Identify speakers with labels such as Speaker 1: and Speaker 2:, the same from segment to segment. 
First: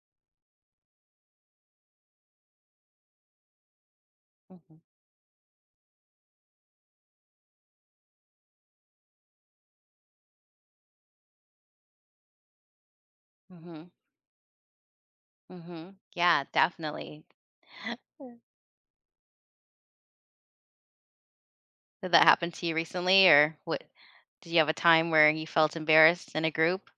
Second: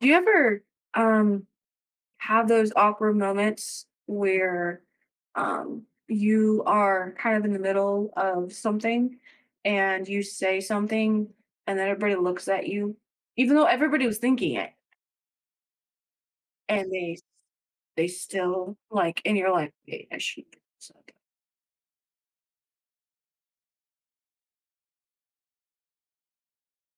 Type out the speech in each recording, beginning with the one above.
Speaker 1: Do you ever um have those awkward moments
Speaker 2: Mhm,
Speaker 1: where um you are kind of in the middle of something and you say something and then everybody looks at you even though
Speaker 2: mhm,
Speaker 1: everybody was thinking it
Speaker 2: mhm. Yeah,
Speaker 1: and they
Speaker 2: definitely.
Speaker 1: they
Speaker 2: Mm.
Speaker 1: still like and you're like, "Wait, I should say that."
Speaker 2: Did that happen to you recently, or what? Did you have a time where you felt embarrassed in a group?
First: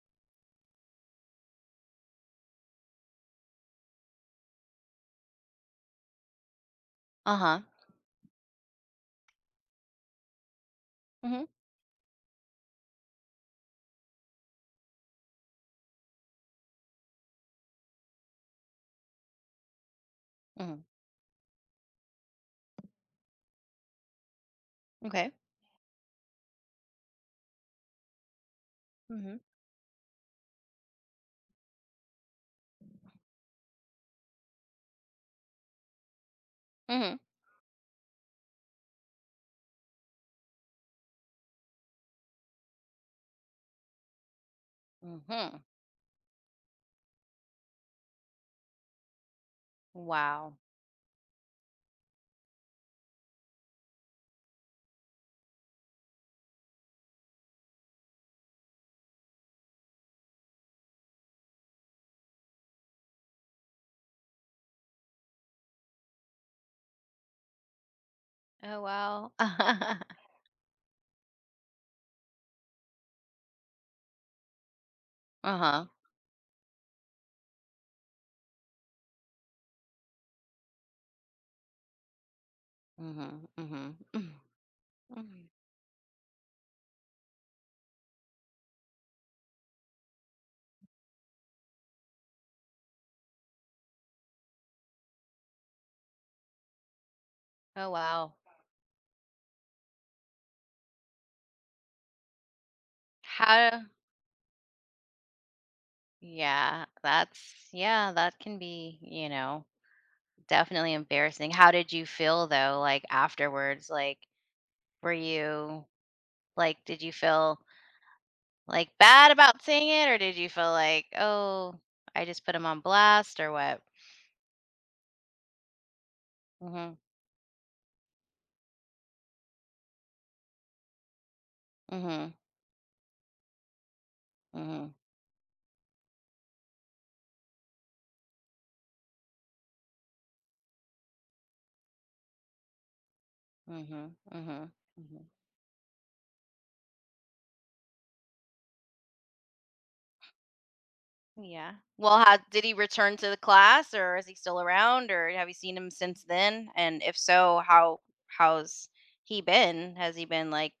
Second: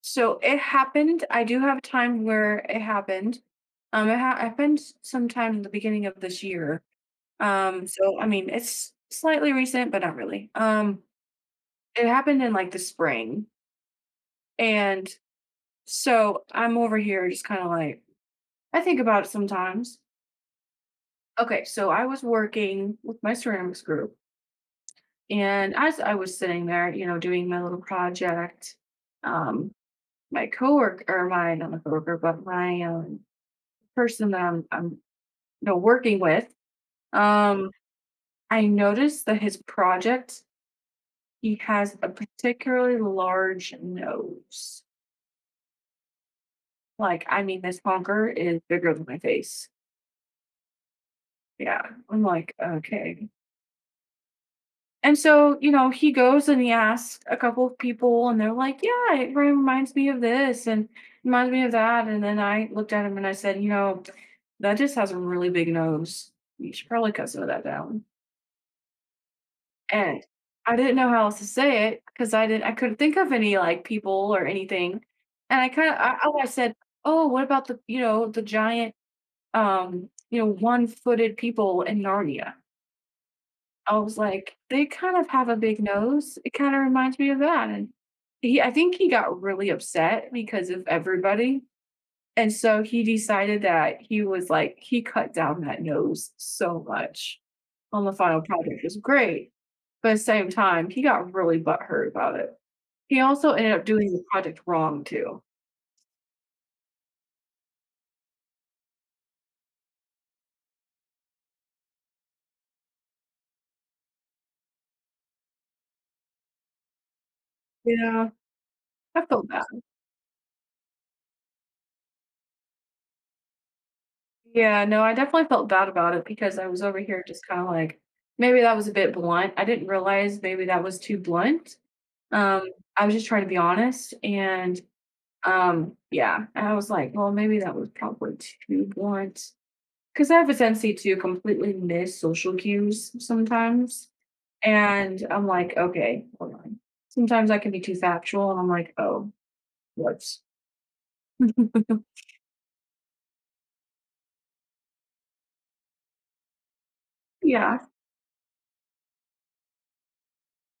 Speaker 1: So it happened. I do have a time where it happened. Happened sometime in the beginning of this year.
Speaker 2: Uh huh.
Speaker 1: So I mean, it's slightly recent but not really.
Speaker 2: Mhm.
Speaker 1: It happened in like the spring. And so I'm over here just kind of like, I think about it sometimes.
Speaker 2: Mhm.
Speaker 1: Okay, so I was working with my ceramics group,
Speaker 2: Okay.
Speaker 1: and as I was sitting there, you know, doing my little project,
Speaker 2: Mhm.
Speaker 1: um, my coworker, or my not my coworker, but my person that I'm you know working with,
Speaker 2: Mhm.
Speaker 1: um, I noticed that his project, he has a particularly large nose.
Speaker 2: Mhm.
Speaker 1: Like, I mean, this honker is bigger than my face.
Speaker 2: Wow.
Speaker 1: Yeah, I'm like, okay. And so, you know, he goes and he asks a couple of people, and they're like, yeah, it reminds me of this and reminds me of that. And then I looked at him and I said, you know, that just has a really big nose. You should probably cut some of that down.
Speaker 2: Oh wow. Uh
Speaker 1: And I didn't know how else to say it because I couldn't think of any like people or anything. And I
Speaker 2: huh.
Speaker 1: kind of, I said, oh, what about the, you know, the giant, you know, one footed people in Narnia?
Speaker 2: Mhm. Mhm.
Speaker 1: I was
Speaker 2: Mm.
Speaker 1: like, "They kind of
Speaker 2: Mhm.
Speaker 1: have a big nose. It kinda reminds me of that," and he I think he got really upset because of everybody, and so he decided that he was like he cut down that nose so much
Speaker 2: Oh
Speaker 1: on the
Speaker 2: wow.
Speaker 1: final project. It was great, but at the same time, he got really butthurt about it. He also ended
Speaker 2: How?
Speaker 1: up doing the project wrong too.
Speaker 2: Yeah. That's Yeah. That can be. You know, definitely embarrassing. How did you feel though? Like afterwards? Were you Like, did you feel,
Speaker 1: Yeah,
Speaker 2: like,
Speaker 1: I
Speaker 2: bad
Speaker 1: felt
Speaker 2: about
Speaker 1: bad.
Speaker 2: saying it, or did you feel like, "Oh, I just put him on blast," or what?
Speaker 1: Yeah, no, I definitely felt bad about it because I was
Speaker 2: Mhm.
Speaker 1: over here just kinda like, maybe that was a bit blunt. I didn't realize maybe that was too blunt.
Speaker 2: Mhm.
Speaker 1: Um, I was just trying to be honest, and
Speaker 2: Mhm.
Speaker 1: yeah, I was like, well, maybe that was probably too blunt because I have a tendency to completely miss social cues sometimes.
Speaker 2: Mhm. Mhm.
Speaker 1: And
Speaker 2: Mhm.
Speaker 1: I'm like, okay, hold on. Sometimes I can be too factual and I'm like, oh, whoops.
Speaker 2: Yeah. Well, how did he return to the class, or is he still around, or have you seen him since then? And if so,
Speaker 1: Yeah,
Speaker 2: how's he been? Has he been, like,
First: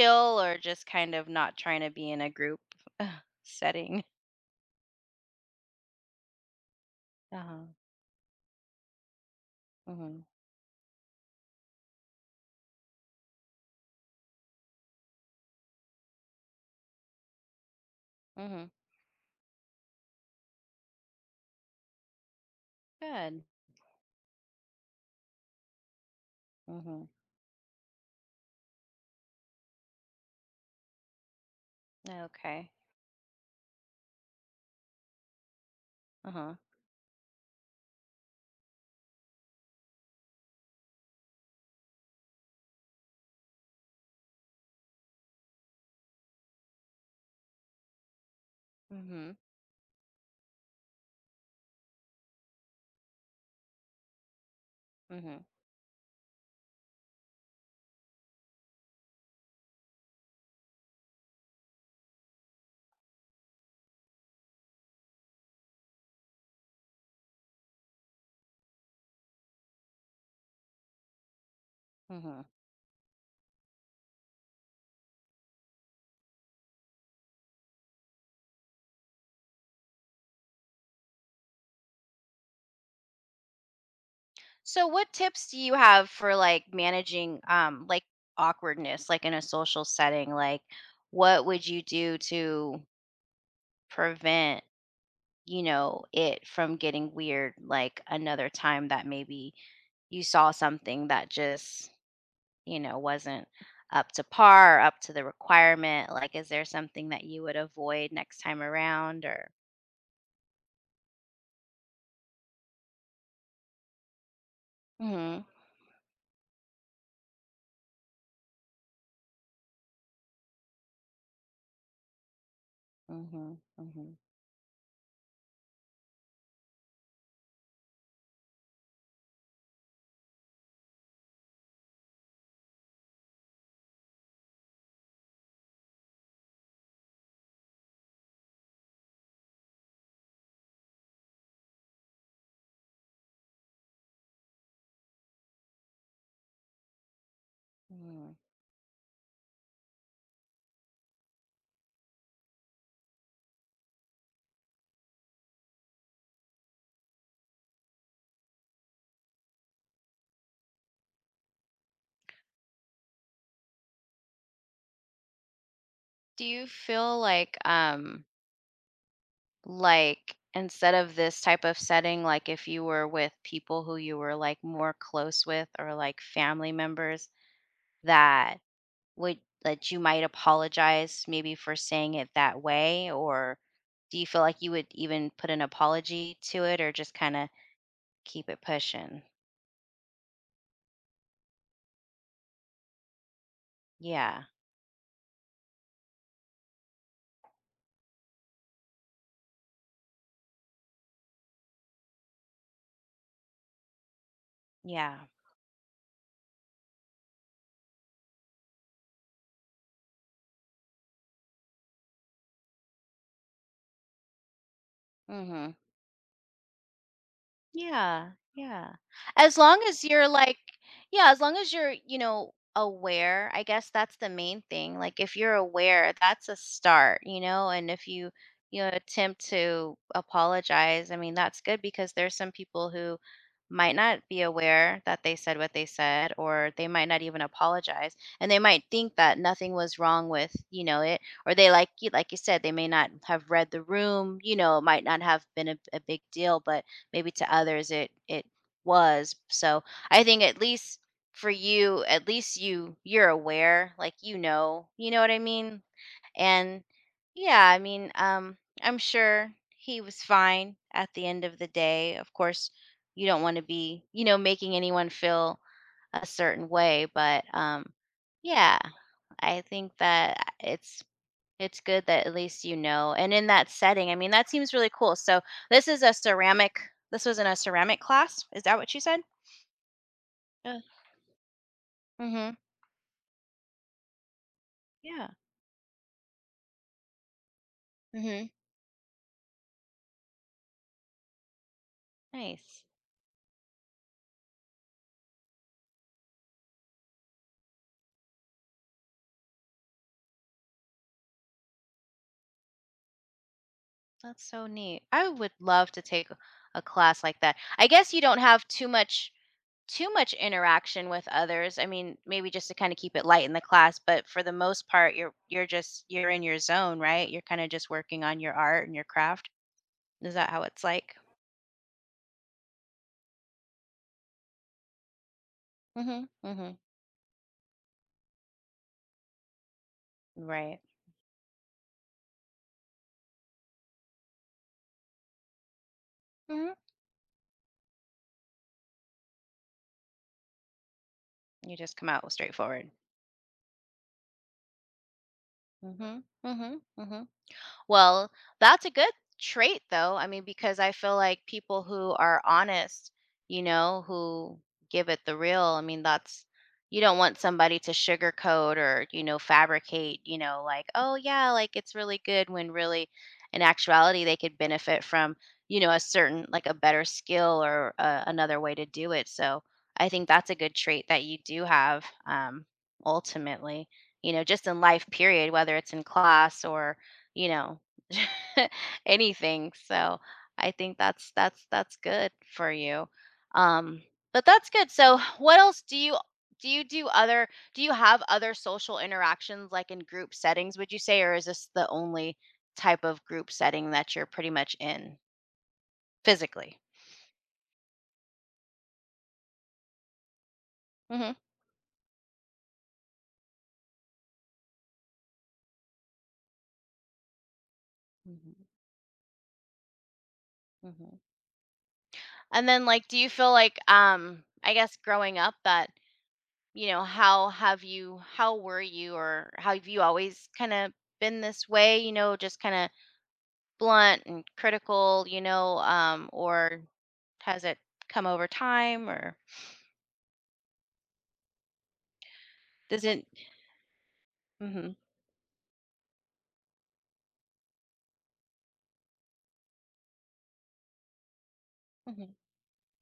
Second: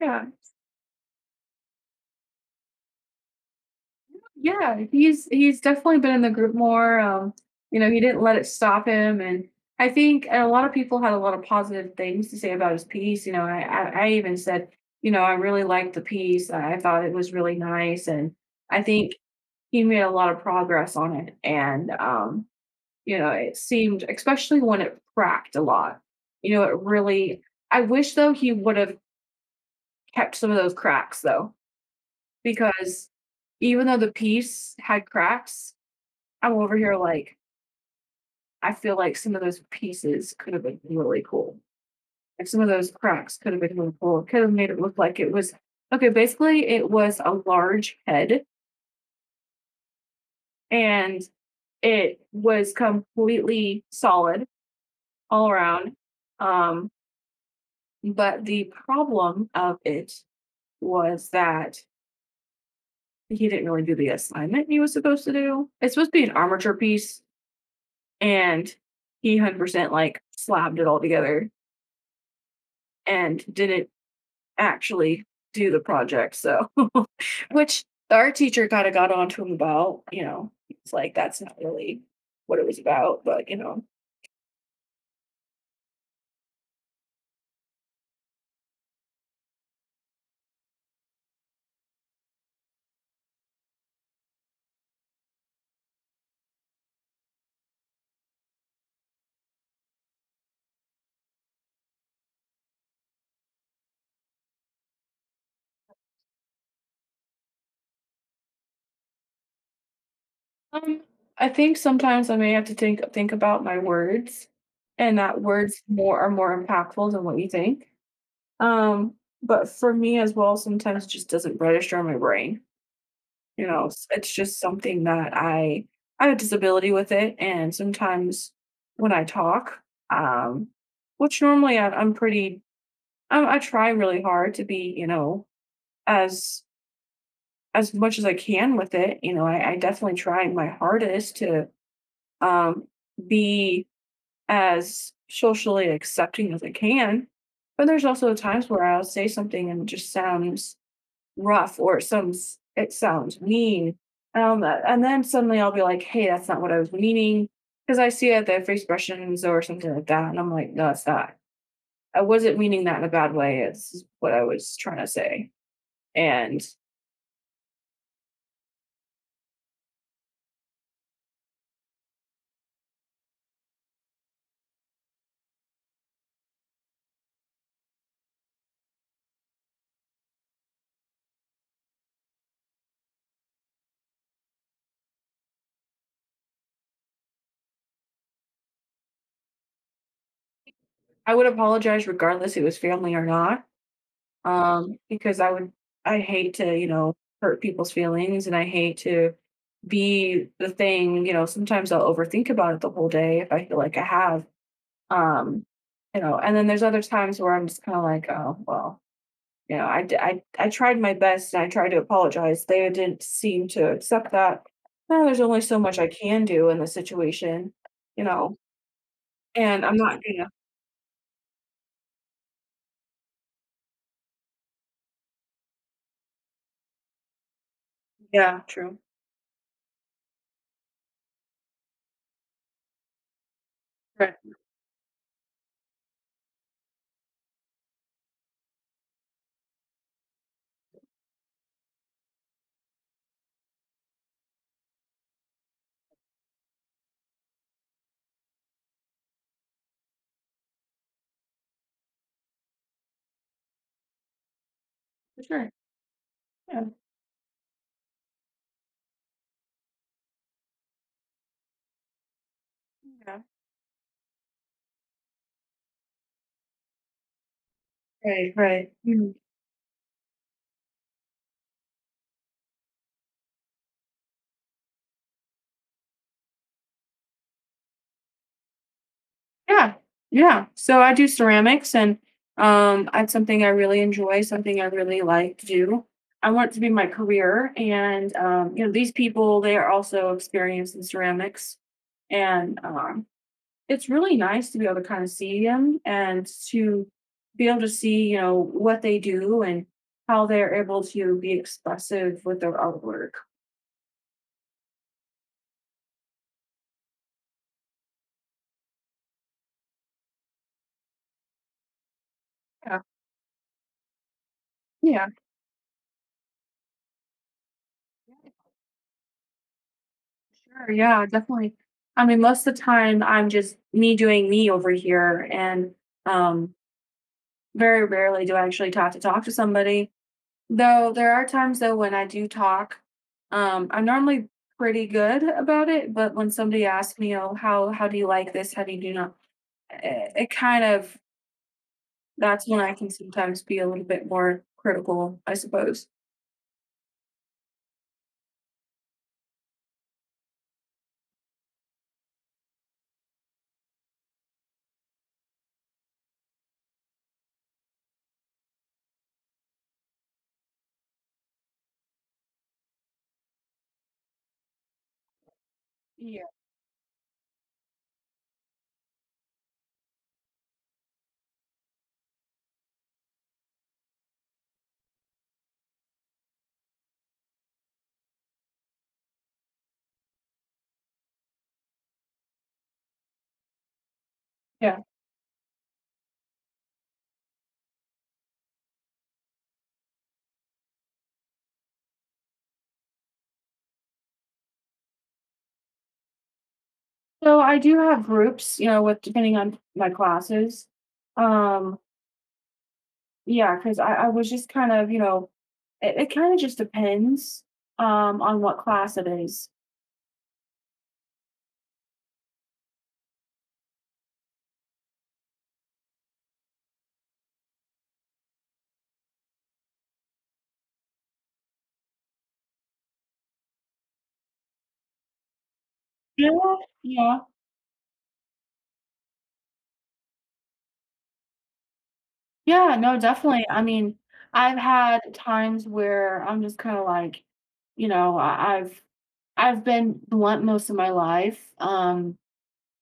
Speaker 1: yeah.
Speaker 2: or just kind of not trying to be in a group setting?
Speaker 1: Yeah, he's definitely been in the group more.
Speaker 2: Uh-huh.
Speaker 1: You know, he didn't let it stop him, and I
Speaker 2: Mhm.
Speaker 1: think a lot of people had a lot of positive things to say about his piece. You know, I even said, you know, I really liked the piece. I thought it was really nice, and
Speaker 2: Mhm.
Speaker 1: I think he made a lot of progress on it. And you know,
Speaker 2: Good.
Speaker 1: it seemed, especially when it cracked a lot. You know, it
Speaker 2: Mhm.
Speaker 1: really. I wish though he would have kept some of those cracks though,
Speaker 2: Okay.
Speaker 1: because even though the piece had cracks, I'm
Speaker 2: Uh-huh.
Speaker 1: over here like, I feel like some of those pieces could have been really cool. Like some of those cracks could have been really cool. Could have made it look like it was okay. Basically, it was a large head
Speaker 2: Mhm.
Speaker 1: and it was completely solid
Speaker 2: Mhm,
Speaker 1: all around. Um, but the problem of it was that he didn't really do the assignment he was supposed to do. It's supposed to be an armature piece, and he 100% like slabbed it all together
Speaker 2: mhm.
Speaker 1: and didn't actually do the project. So, which our teacher kind of got on to him about, you know, it's like that's not really what it was about, but you know,
Speaker 2: So what tips do you have for, like, managing, like, awkwardness, like, in a social setting? Like, what would you do to prevent it from getting weird, like, another time that maybe you saw something that just wasn't up to par, up to the requirement? Like, is there something that you would avoid next time around, or
Speaker 1: um, I think sometimes I may have to think about my words, and that
Speaker 2: Mhm,
Speaker 1: words more are more impactful than what you think. Um, but for me as well, sometimes it just doesn't register in my brain.
Speaker 2: mhm,
Speaker 1: You know,
Speaker 2: mhm,
Speaker 1: it's just something that I have a disability with it, and sometimes when I talk, um, which normally I'm pretty, I try really hard to be, you know, as as much as I can with it. You know, I definitely try my hardest to um, be as socially accepting as I can. But there's also
Speaker 2: mhm.
Speaker 1: times where I'll say something and it just sounds rough or it sounds mean. And then suddenly I'll be like, hey, that's not what I was meaning. Because I see it, they have expressions or something like that. And I'm like, no, it's not. I wasn't meaning that in a bad way. It's what I was trying to say.
Speaker 2: Do
Speaker 1: And
Speaker 2: you feel like instead of this type of setting, like if you were with people who you were, like, more close with, or like family members that would that you might apologize maybe for saying it that way, or do you feel like you would even put an apology to it, or just kind of keep it pushing.
Speaker 1: I would apologize regardless it was family or not.
Speaker 2: Yeah,
Speaker 1: Because I would, I hate to, you know, hurt people's feelings and I hate to be the thing, you know, sometimes I'll overthink about it the whole day if I feel like I have.
Speaker 2: yeah.
Speaker 1: Um, you know, and then there's other times where I'm just kind of like, oh, well, you know, I tried my best and I tried to apologize. They didn't seem to accept that. Now there's only
Speaker 2: Mhm.
Speaker 1: so much I can do in the situation, you
Speaker 2: Yeah,
Speaker 1: know,
Speaker 2: yeah. As long
Speaker 1: and I'm
Speaker 2: as
Speaker 1: not,
Speaker 2: you're
Speaker 1: you know,
Speaker 2: like, Yeah, as long as you're aware, I guess that's the main thing. Like, if you're aware, that's a start and if you
Speaker 1: yeah, true.
Speaker 2: attempt to apologize, I mean, that's good because there's some people who might not
Speaker 1: Right.
Speaker 2: be aware that they said what they said, or they might not even apologize, and they might think that nothing was wrong with it, or they like you said, they may not have read the room it might not have been a big deal, but maybe to others it was. So I think at least for you, at least you're aware, you know what I
Speaker 1: For sure.
Speaker 2: mean? And
Speaker 1: Yeah.
Speaker 2: yeah, I mean, I'm sure he was fine at the end of the day. Of course, you
Speaker 1: Yeah.
Speaker 2: don't want to be making anyone feel a certain way, but
Speaker 1: Right,
Speaker 2: yeah,
Speaker 1: right. Mhm.
Speaker 2: I think that it's it's good that at least you know, and in that setting, I mean, that seems really cool. So this is a ceramic this was in a ceramic class? Is that what you said?
Speaker 1: Yeah, yeah.
Speaker 2: Yeah.
Speaker 1: So I do ceramics, and
Speaker 2: Mhm.
Speaker 1: it's something I really enjoy, something I really
Speaker 2: Yeah.
Speaker 1: like to do. I want it to be my career, and
Speaker 2: Mhm.
Speaker 1: you know, these people they are also experienced in ceramics, and
Speaker 2: Nice.
Speaker 1: it's really nice to be able to kind of see them and to be able to see you know what they do and how they're able to be expressive with their artwork.
Speaker 2: That's so neat. I would love to take a class like that. I guess you don't have too much interaction with others. I mean, maybe just to kind of
Speaker 1: Yeah,
Speaker 2: keep it light in the class, but for the most part,
Speaker 1: yeah.
Speaker 2: you're just you're in your zone, right? You're kind of just working on your art and your craft. Is that how it's
Speaker 1: Sure,
Speaker 2: like?
Speaker 1: yeah, definitely. I mean, most of the time I'm just me doing me over here, and
Speaker 2: Mhm.
Speaker 1: um,
Speaker 2: Mhm.
Speaker 1: very rarely do I actually talk to somebody.
Speaker 2: Right.
Speaker 1: Though there are times though when I do talk, I'm normally pretty good about it. But when
Speaker 2: Mhm.
Speaker 1: somebody asks me, "Oh, how do you like this? How do you do not?" It kind of,
Speaker 2: You just come out
Speaker 1: that's when
Speaker 2: straightforward.
Speaker 1: I can sometimes be a little bit more critical, I suppose.
Speaker 2: Mhm. Mhm. Mhm. Well, that's a good trait though. I mean, because I feel like people who are honest who give it the real, I mean, that's you don't want somebody to sugarcoat or fabricate, you know, like, oh yeah, like it's really good when really in actuality they could benefit from a
Speaker 1: Yeah,
Speaker 2: certain like a better skill or another way to do it. So, I think that's a good trait that you do have ultimately, you know, just in life period, whether it's in class or you know, anything. So I think that's good for you. Um, but that's good.
Speaker 1: yeah.
Speaker 2: So what else do you do other do you have other social interactions like in group settings, would you say, or is this the only type of group setting that you're pretty much in physically?
Speaker 1: So I do have groups, you know, with depending on my classes.
Speaker 2: Hmm.
Speaker 1: Um, Yeah, because I was just kind of, you know, it kind of just depends on
Speaker 2: Hmm.
Speaker 1: what class it is.
Speaker 2: Hmm. And then, like, do you feel like I guess growing up that how have you, how were you, or how have you always kind of been this way, you know, just kind of blunt and critical
Speaker 1: Yeah,
Speaker 2: or
Speaker 1: yeah.
Speaker 2: has it come over time, or
Speaker 1: Yeah,
Speaker 2: does
Speaker 1: no,
Speaker 2: it?
Speaker 1: definitely. I mean, I've
Speaker 2: Mm-hmm,
Speaker 1: had times where I'm just kind of like, you know, I've been blunt most of my life.
Speaker 2: mm-hmm,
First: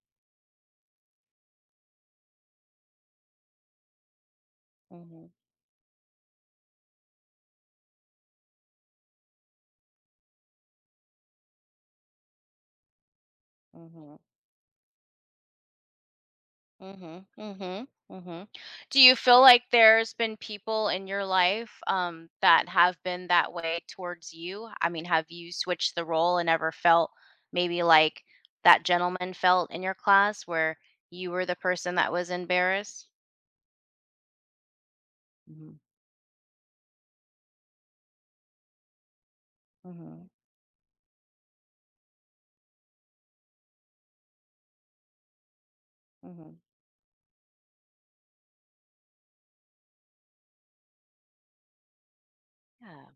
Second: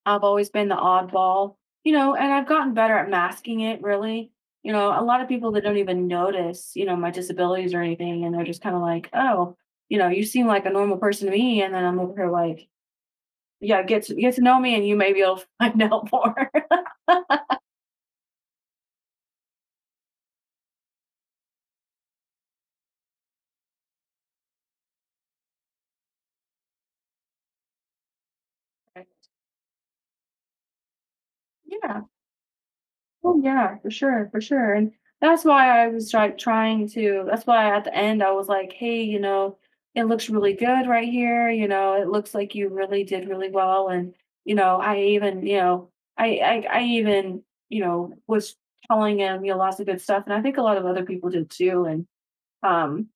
Speaker 1: I've always been the oddball, you know, and I've gotten better at masking it really. You know, a lot
Speaker 2: mm-hmm,
Speaker 1: of people that don't even notice, you know, my disabilities or anything, and they're just kind of like, oh, you know, you seem like a normal person to me. And then I'm over here like, yeah,
Speaker 2: mm-hmm.
Speaker 1: get to know me and you maybe you'll find out more.
Speaker 2: Mhm, mhm, mhm. Do you feel like there's been people in your life, that have been that way towards you? I mean, have you switched the role and ever felt maybe like that gentleman felt in your class where you were the person
Speaker 1: Yeah.
Speaker 2: that was embarrassed?
Speaker 1: Oh yeah, for sure, for sure. And that's
Speaker 2: Mhm,
Speaker 1: why I was like that's why at the end I was like, hey, you know, it
Speaker 2: mhm,
Speaker 1: looks really good right here. You know, it looks like you really did really well. And, you know, I even, you know, I
Speaker 2: mhm.
Speaker 1: I even, you know, was telling him, you know, lots of good stuff. And I think a lot of other people did too. And um,
Speaker 2: Yeah.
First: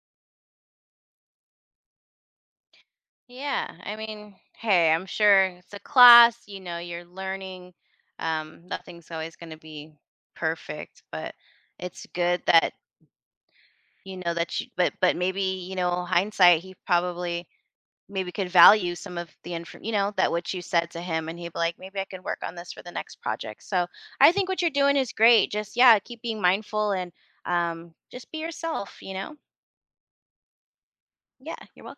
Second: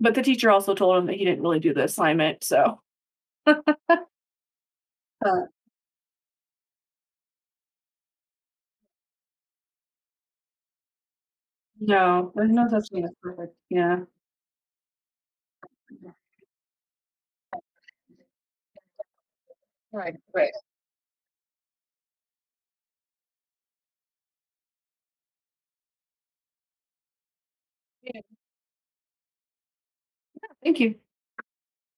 Speaker 1: but the teacher also told him that he didn't really do the assignment. So
Speaker 2: Yeah, I mean, hey, I'm sure
Speaker 1: uh,
Speaker 2: it's a class you're learning. Nothing's always going to be perfect, but it's
Speaker 1: no,
Speaker 2: good
Speaker 1: there's no
Speaker 2: that
Speaker 1: such thing as perfect. Yeah.
Speaker 2: You know, that you but maybe, you know, hindsight, he probably maybe could value some of the info,
Speaker 1: Right,
Speaker 2: that what
Speaker 1: right.
Speaker 2: you said to him, and he'd be like, "Maybe I can work on this for the next project." So, I think what you're doing is great. Just, yeah, keep being mindful and,
Speaker 1: Yeah.
Speaker 2: just be yourself, you know?
Speaker 1: Thank you.
Speaker 2: Yeah, you're welcome.